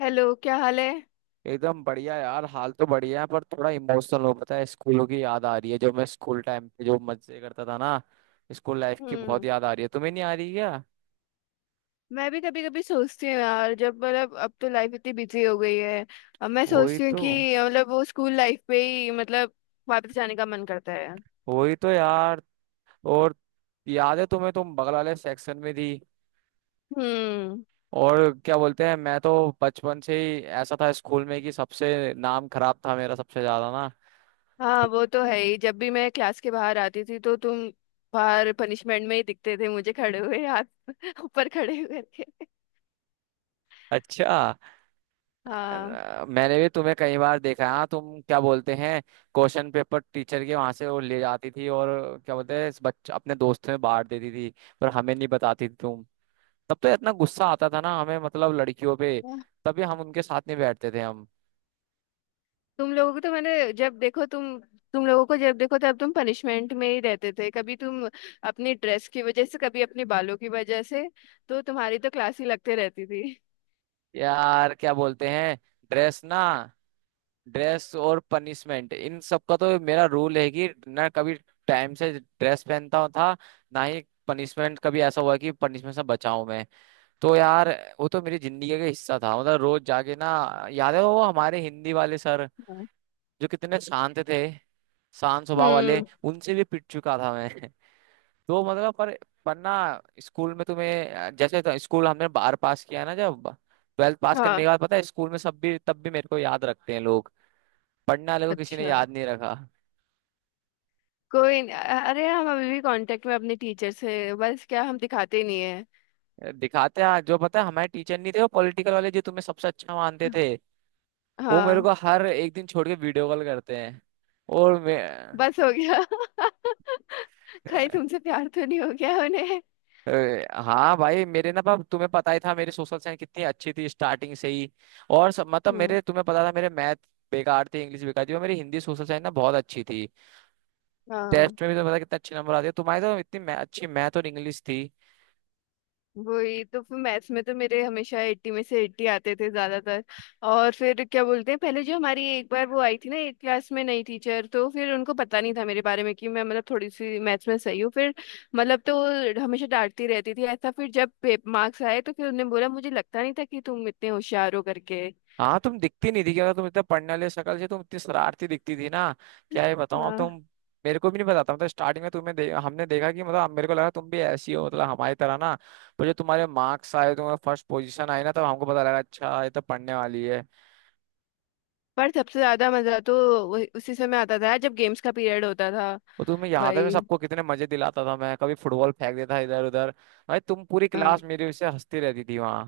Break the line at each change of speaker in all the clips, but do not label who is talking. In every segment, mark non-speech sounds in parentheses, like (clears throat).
Hello, क्या हाल है।
एकदम बढ़िया यार। हाल तो बढ़िया है पर थोड़ा इमोशनल हो। पता है, स्कूलों की याद आ रही है, जो मैं स्कूल टाइम पे जो मजे करता था ना। स्कूल लाइफ की बहुत
हम्म।
याद आ रही है। तुम्हें नहीं आ रही क्या?
मैं भी कभी कभी सोचती हूँ यार, जब मतलब अब तो लाइफ इतनी बिजी हो गई है। अब मैं
वही
सोचती हूँ
तो।
कि मतलब वो स्कूल लाइफ पे ही, मतलब वापस जाने का मन करता है।
वही तो यार। और याद है तुम्हें, तुम बगल वाले सेक्शन में थी।
हम्म।
और क्या बोलते हैं, मैं तो बचपन से ही ऐसा था स्कूल में कि सबसे नाम खराब था मेरा, सबसे ज्यादा ना।
हाँ, वो तो है ही। जब भी मैं क्लास के बाहर आती थी तो तुम बाहर पनिशमेंट में ही दिखते थे मुझे, खड़े हुए हाथ (laughs) ऊपर खड़े हुए करके।
अच्छा।
हाँ।
मैंने भी तुम्हें कई बार देखा है। हाँ, तुम क्या बोलते हैं, क्वेश्चन पेपर टीचर के वहां से वो ले जाती थी, और क्या बोलते हैं, इस बच्चे अपने दोस्तों में बांट देती थी। पर हमें नहीं बताती थी तुम। तब तो इतना गुस्सा आता था ना हमें, मतलब लड़कियों पे। तभी हम उनके साथ नहीं बैठते थे हम।
तुम लोगों को तो मैंने जब देखो तुम तुम लोगों को जब देखो तब तुम पनिशमेंट में ही रहते थे, कभी तुम अपनी ड्रेस की वजह से, कभी अपने बालों की वजह से। तो तुम्हारी तो क्लास ही लगते रहती थी।
यार, क्या बोलते हैं, ड्रेस ना। ड्रेस और पनिशमेंट, इन सब का तो मेरा रूल है कि ना कभी टाइम से ड्रेस पहनता था, ना ही पनिशमेंट। कभी ऐसा हुआ कि पनिशमेंट से बचाऊं मैं? तो यार, वो तो मेरी जिंदगी का हिस्सा था, मतलब रोज जाके ना। याद है वो हमारे हिंदी वाले सर,
हाँ।
जो कितने शांत थे, शांत स्वभाव वाले।
हम्म।
उनसे भी पिट चुका था मैं। (laughs) तो मतलब, पर ना, स्कूल में तुम्हें जैसे, तो स्कूल हमने बार पास किया ना, जब 12th पास करने
हाँ।
के बाद, पता है स्कूल में सब भी, तब भी मेरे को याद रखते हैं लोग। पढ़ने वाले को किसी ने
अच्छा।
याद नहीं रखा।
कोई न, अरे हम अभी भी कांटेक्ट में अपने टीचर से, बस क्या हम दिखाते नहीं है।
दिखाते हैं, जो पता है हमारे टीचर नहीं थे वो पॉलिटिकल वाले, जो तुम्हें सबसे अच्छा मानते थे। वो मेरे
हाँ।
को हर एक दिन छोड़ के वीडियो कॉल करते हैं। और मैं,
बस हो गया। (laughs) कहीं तुमसे प्यार तो नहीं हो गया उन्हें।
अ, हाँ भाई, मेरे ना पाप, तुम्हें पता ही था मेरी सोशल साइंस कितनी अच्छी थी स्टार्टिंग से ही। और सब, मतलब
हम्म।
मेरे, तुम्हें पता था मेरे मैथ बेकार थे, इंग्लिश बेकार थी, और मेरी हिंदी सोशल साइंस ना बहुत अच्छी थी।
हाँ,
टेस्ट में भी तो पता कितने अच्छे नंबर आते हैं। तुम्हारी तो इतनी अच्छी मैथ और इंग्लिश थी।
वही तो। फिर मैथ्स में तो मेरे हमेशा 80 में से 80 आते थे ज्यादातर। और फिर क्या बोलते हैं, पहले जो हमारी एक बार वो आई थी ना एक क्लास में नई टीचर, तो फिर उनको पता नहीं था मेरे बारे में कि मैं मतलब थोड़ी सी मैथ्स में सही हूँ। फिर मतलब तो वो हमेशा डांटती रहती थी ऐसा, फिर जब मार्क्स आए तो फिर उन्होंने बोला मुझे लगता नहीं था कि तुम इतने होशियार हो करके।
हाँ, तुम दिखती नहीं थी कि अगर तुम इतना पढ़ने वाले, शक्ल से तुम इतनी शरारती दिखती थी ना, क्या ये बताऊँ अब तुम।
हाँ।
मेरे को भी नहीं पता था, मतलब स्टार्टिंग में तुम्हें हमने देखा कि मतलब, अब मेरे को लगा तुम भी ऐसी हो, मतलब हमारी तरह ना। पर जो तुम्हारे मार्क्स आए, तुम्हारे फर्स्ट पोजीशन आई ना, तब हमको पता लगा, अच्छा, ये तो पढ़ने वाली है।
पर सबसे ज्यादा मजा तो उसी समय आता था जब गेम्स का पीरियड होता था।
वो तुम्हें याद है, मैं
भाई।
सबको कितने मजे दिलाता था। मैं कभी फुटबॉल फेंक देता इधर उधर। भाई, तुम, पूरी क्लास मेरे से हंसती रहती थी वहाँ।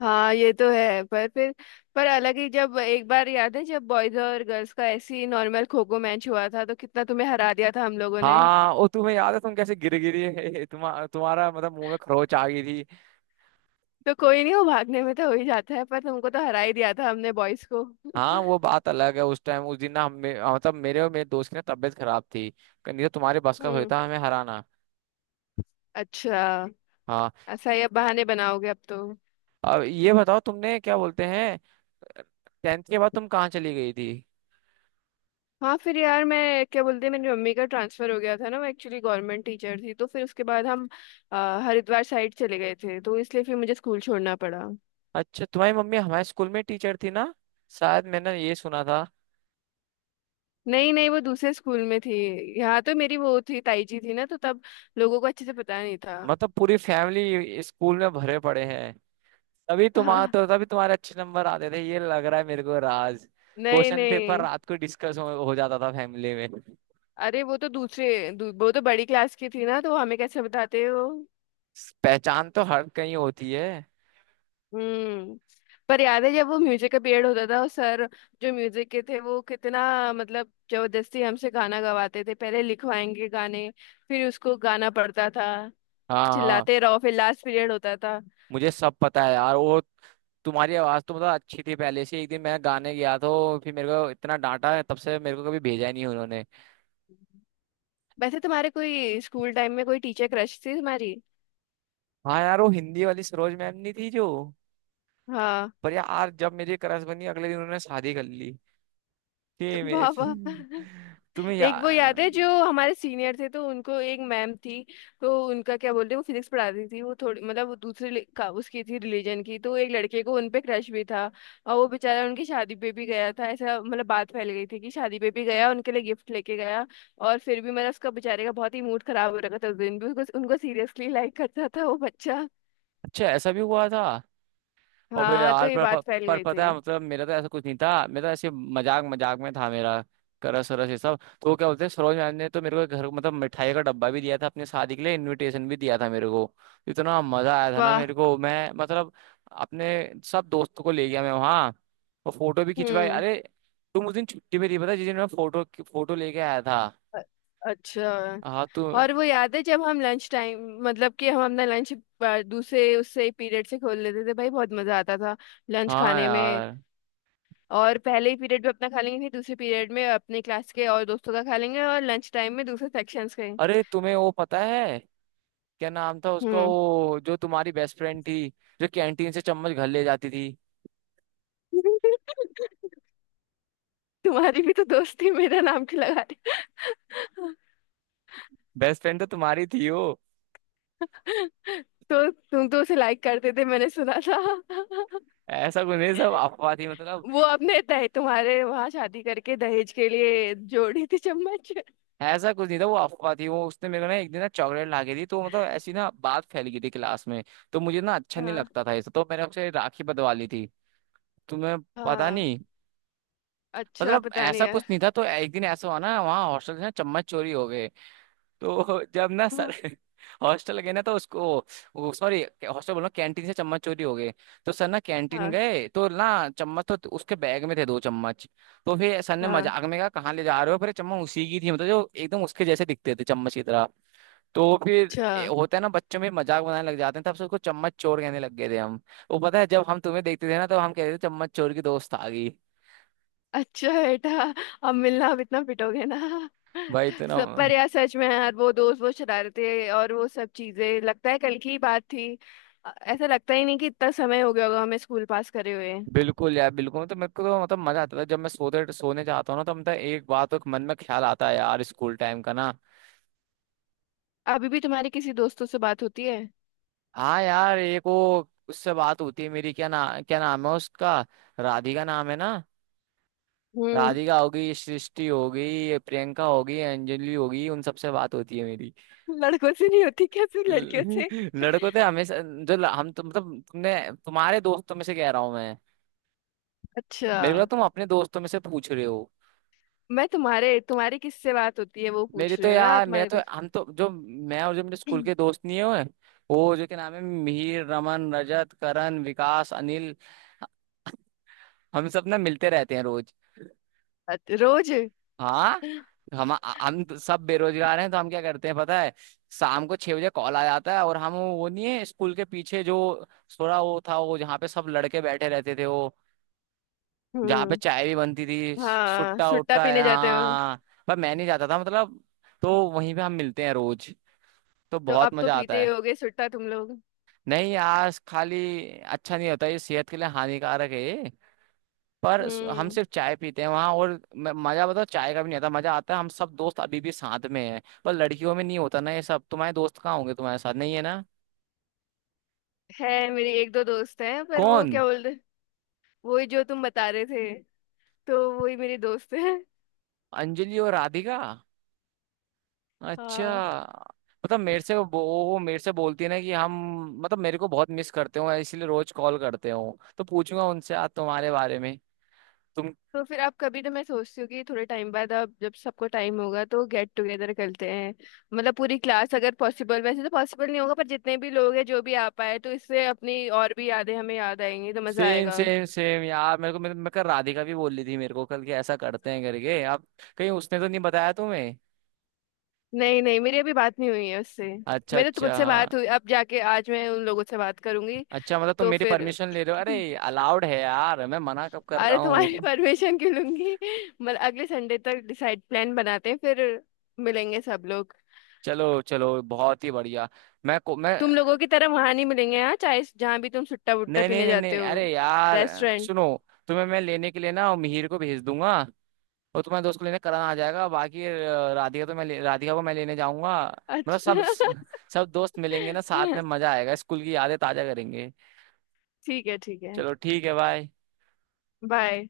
हाँ, ये तो है। पर अलग ही, जब एक बार याद है जब बॉयज और गर्ल्स का ऐसे ही नॉर्मल खो खो मैच हुआ था तो कितना तुम्हें हरा दिया था हम लोगों ने।
हाँ, वो तुम्हें याद है तुम कैसे गिर गिरी, तुम्हारा तुम्हारा मतलब मुंह में खरोच आ गई थी।
तो कोई नहीं, वो भागने में तो हो ही जाता है, पर तुमको तो हरा ही दिया था हमने बॉयज को।
हाँ,
(laughs)
वो बात अलग है। उस टाइम उस दिन ना हम, मतलब मेरे और मेरे दोस्त की ना तबीयत खराब थी। नहीं तो तुम्हारे बस का
हम्म।
होता हमें हराना?
अच्छा।
हाँ।
ऐसा ही अब बहाने बनाओगे अब तो।
अब ये बताओ तुमने, क्या बोलते हैं, 10th के बाद तुम कहाँ चली गई थी?
हाँ, फिर यार मैं क्या बोलते हैं, मेरी मम्मी का ट्रांसफर हो गया था ना, वो एक्चुअली गवर्नमेंट टीचर थी, तो फिर उसके बाद हम अ, हरिद्वार साइड चले गए थे, तो इसलिए फिर मुझे स्कूल छोड़ना पड़ा।
अच्छा, तुम्हारी मम्मी हमारे स्कूल में टीचर थी ना? शायद मैंने ये सुना था।
नहीं नहीं, वो दूसरे स्कूल में थी। यहाँ तो मेरी वो थी, ताई जी थी ना, तो तब लोगों को अच्छे से पता नहीं था।
मतलब पूरी फैमिली स्कूल में भरे पड़े हैं। तभी तुम्हारा
हाँ।
तो, तभी तुम्हारे अच्छे नंबर आते थे, ये लग रहा है मेरे को राज।
नहीं
क्वेश्चन पेपर
नहीं,
रात को डिस्कस हो जाता था फैमिली में।
अरे वो तो दूसरे वो तो बड़ी क्लास की थी ना, तो हमें कैसे बताते हो।
पहचान तो हर कहीं होती है।
हम्म। पर याद है जब वो म्यूजिक का पीरियड होता था, और सर जो म्यूजिक के थे वो कितना मतलब जबरदस्ती हमसे गाना गवाते थे, पहले लिखवाएंगे गाने, फिर उसको गाना पड़ता था,
हाँ, हाँ।
चिल्लाते रहो, फिर लास्ट पीरियड होता था।
मुझे सब पता है यार वो। तुम्हारी आवाज तो मतलब अच्छी थी पहले से। एक दिन मैं गाने गया तो फिर मेरे को इतना डांटा है, तब से मेरे को कभी भेजा ही नहीं उन्होंने।
वैसे तुम्हारे कोई स्कूल टाइम में कोई टीचर क्रश थी तुम्हारी?
हाँ यार, वो हिंदी वाली सरोज मैम नहीं थी जो,
हाँ।
पर यार, जब मेरी क्रश बनी, अगले दिन उन्होंने शादी कर ली।
वाह वाह।
फिर तुम्हें
एक वो याद है जो
यार।
हमारे सीनियर थे, तो उनको एक मैम थी, तो उनका क्या बोलते हैं, वो फिजिक्स पढ़ाती थी, वो थोड़ी मतलब वो दूसरे का उसकी थी रिलीजन की, तो एक लड़के को उनपे क्रश भी था, और वो बेचारा उनकी शादी पे भी गया था ऐसा, मतलब बात फैल गई थी कि शादी पे भी गया, उनके लिए गिफ्ट लेके गया। और फिर भी मतलब उसका बेचारे का बहुत ही मूड खराब हो रखा था उस दिन भी, उसको उनको सीरियसली लाइक करता था वो बच्चा।
अच्छा, ऐसा भी हुआ था। अबे
हाँ, तो
यार,
ये
पर, पर,
बात फैल
पर
गई
पता
थी।
है, मतलब मेरा तो ऐसा कुछ नहीं था, मेरा तो ऐसे मजाक मजाक में था मेरा। करस वरस ये सब तो, वो क्या बोलते हैं, सरोज मैम ने तो मेरे को एक घर, मतलब मिठाई का डब्बा भी दिया था, अपने शादी के लिए इनविटेशन भी दिया था मेरे को। इतना मजा आया था ना
वाह।
मेरे को, मैं मतलब अपने सब दोस्तों को ले गया मैं वहाँ, और फोटो भी खिंचवाई।
हम्म।
अरे, तुम उस दिन छुट्टी में थी, पता है, जिस दिन मैं फोटो फोटो लेके आया था।
अ- अच्छा।
हाँ तू।
और वो याद है जब हम लंच टाइम मतलब कि हम अपना लंच दूसरे उससे पीरियड से खोल लेते थे, भाई बहुत मजा आता था लंच
हाँ
खाने में।
यार।
और पहले ही पीरियड में अपना खा लेंगे, फिर दूसरे पीरियड में अपने क्लास के और दोस्तों का खा लेंगे, और लंच टाइम में दूसरे सेक्शंस के।
अरे, तुम्हें वो पता है क्या नाम था उसका,
हम्म।
वो जो तुम्हारी बेस्ट फ्रेंड थी, जो कैंटीन से चम्मच घर ले जाती थी?
(laughs) तुम्हारी भी तो दोस्ती, मेरा नाम क्यों लगा रही।
बेस्ट फ्रेंड तो तुम्हारी थी वो।
(laughs) तो तुम तो उसे लाइक करते थे मैंने सुना था। (laughs)
ऐसा कुछ नहीं, सब अफवाह थी मतलब।
वो अपने दहे तुम्हारे वहां शादी करके दहेज के लिए जोड़ी थी चम्मच।
ऐसा कुछ नहीं था, वो अफवाह थी। वो उसने मेरे को ना एक दिन ना चॉकलेट ला के दी, तो मतलब ऐसी ना बात फैल गई थी क्लास में। तो मुझे ना अच्छा नहीं
हाँ
लगता था ये सब, तो मैंने उससे राखी बंधवा ली थी। तुम्हें पता
हाँ।
नहीं,
अच्छा,
मतलब
पता नहीं
ऐसा
यार।
कुछ नहीं था। तो एक दिन ऐसा हुआ ना, वहाँ हॉस्टल से ना चम्मच चोरी हो गए। तो जब ना
हाँ
सर (laughs) हॉस्टल गए ना तो उसको, सॉरी, हॉस्टल बोल रहा हूँ, कैंटीन से चम्मच चोरी हो गए। तो सर ना कैंटीन
हाँ
गए तो ना, चम्मच तो उसके बैग में थे, दो चम्मच। तो फिर सर ने
हाँ,
मजाक में कहा, कहाँ ले जा रहे हो? फिर चम्मच उसी की थी, मतलब जो एकदम उसके जैसे दिखते थे, चम्मच की तरह। तो फिर
अच्छा।
होता है ना बच्चों में मजाक बनाने लग जाते हैं, तब से उसको चम्मच चोर कहने लग गए थे हम। वो पता है, जब हम तुम्हें देखते थे ना तो हम कहते थे, चम्मच चोर की दोस्त आ गई।
अच्छा बेटा, अब मिलना, अब इतना पिटोगे ना।
भाई इतना।
सब, पर यार सच में यार वो दोस्त, वो शरारतें और वो सब चीजें, लगता है कल की ही बात थी। ऐसा लगता ही नहीं कि इतना समय हो गया होगा हमें स्कूल पास करे हुए।
बिल्कुल यार, बिल्कुल। तो मेरे को तो मतलब मजा आता था, जब मैं सोते सोने जाता हूँ ना, तो मतलब एक बात तो मन में ख्याल आता है यार, स्कूल टाइम का ना।
अभी भी तुम्हारी किसी दोस्तों से बात होती है?
हाँ यार, एक वो उससे बात होती है मेरी, क्या ना, क्या नाम है उसका, राधिका नाम है ना।
हम्म।
राधिका होगी, सृष्टि होगी, प्रियंका होगी, अंजलि होगी, उन सबसे बात होती है मेरी।
लड़कों से नहीं होती क्या,
(laughs)
सिर्फ लड़कियों से?
लड़कों तो हमेशा, जो हम तुम मतलब तुमने, तुम्हारे दोस्तों में से कह रहा हूँ मैं।
अच्छा।
मेरे को लगा तुम अपने दोस्तों में से पूछ रहे।
मैं तुम्हारे तुम्हारी किससे बात होती है वो
मेरी
पूछ
तो
रही हूँ ना,
यार, मैं
तुम्हारे
तो
दोस्त।
हम तो, जो मैं और जो मेरे स्कूल के
(clears throat)
दोस्त नहीं हुए, वो जो के नाम है मिहिर, रमन, रजत, करण, विकास, अनिल, हम सब ना मिलते रहते हैं रोज।
रोज।
हाँ। हम हम तो सब बेरोजगार हैं, तो हम क्या करते हैं पता है, शाम को 6 बजे कॉल आ जाता है, और हम, वो नहीं है स्कूल के पीछे जो थोड़ा वो था, वो जहाँ पे सब लड़के बैठे रहते थे वो, जहाँ पे
हम्म।
चाय भी बनती थी,
हाँ,
सुट्टा
सुट्टा
उट्टा।
पीने जाते हो।
हाँ। पर मैं नहीं जाता था मतलब। तो वहीं पे हम मिलते हैं रोज, तो
तो
बहुत
अब तो
मजा
पीते
आता
ही
है।
होगे सुट्टा तुम लोग।
नहीं यार, खाली। अच्छा नहीं होता ये, सेहत के लिए हानिकारक है ये। पर हम
हम्म।
सिर्फ चाय पीते हैं वहाँ, और मजा बताओ, चाय का भी नहीं आता मजा। आता है हम सब दोस्त अभी भी साथ में हैं, पर लड़कियों में नहीं होता ना ये सब। तुम्हारे दोस्त कहाँ होंगे, तुम्हारे साथ नहीं है ना?
है, मेरी एक दो दोस्त हैं, पर वो
कौन?
क्या बोलते। वही जो तुम बता रहे थे, तो वही मेरी दोस्त है।
अंजलि और राधिका? अच्छा,
हाँ।
मतलब मेरे से वो मेरे से बोलती है ना कि हम, मतलब मेरे को बहुत मिस करते हो इसलिए रोज कॉल करते हो। तो पूछूंगा उनसे आज तुम्हारे बारे में तुम।
तो फिर आप कभी, तो मैं सोचती हूँ कि थोड़े टाइम बाद अब जब सबको टाइम होगा तो गेट टुगेदर करते हैं। मतलब पूरी क्लास, अगर पॉसिबल, वैसे तो पॉसिबल नहीं होगा, पर जितने भी लोग हैं जो भी आ पाए, तो इससे अपनी और भी यादें हमें याद आएंगी, तो मजा
सेम
आएगा।
सेम सेम यार, मेरे को मेरे कल राधिका भी बोल रही थी मेरे को कल कि ऐसा करते हैं, करके आप। कहीं उसने तो नहीं बताया तुम्हें?
नहीं नहीं, मेरी अभी बात नहीं हुई है उससे।
अच्छा,
मेरे तो
अच्छा।
मुझसे बात हुई, अब जाके आज मैं उन लोगों से बात करूंगी।
अच्छा, मतलब तुम
तो
मेरी
फिर
परमिशन ले रहे हो?
(clears throat)
अरे अलाउड है यार, मैं मना कब कर रहा
अरे, तुम्हारी (laughs)
हूँ।
परमिशन क्यों लूंगी। मतलब अगले संडे तक डिसाइड, प्लान बनाते हैं, फिर मिलेंगे सब लोग।
चलो चलो बहुत ही बढ़िया। मैं
तुम लोगों की तरह वहां नहीं मिलेंगे हाँ, चाहे जहाँ भी तुम सुट्टा वुट्टा
नहीं, नहीं,
पीने
नहीं,
जाते
नहीं,
हो।
अरे यार,
रेस्टोरेंट।
सुनो। तुम्हें मैं लेने के लिए ना मिहिर को भेज दूंगा, और तुम्हारे दोस्त को लेने करण आ जाएगा। बाकी राधिका को मैं लेने जाऊंगा। मतलब सब
अच्छा।
सब दोस्त मिलेंगे ना साथ में,
(laughs)
मजा आएगा, स्कूल की यादें ताजा करेंगे।
ठीक है, ठीक है।
चलो ठीक है, बाय।
बाय।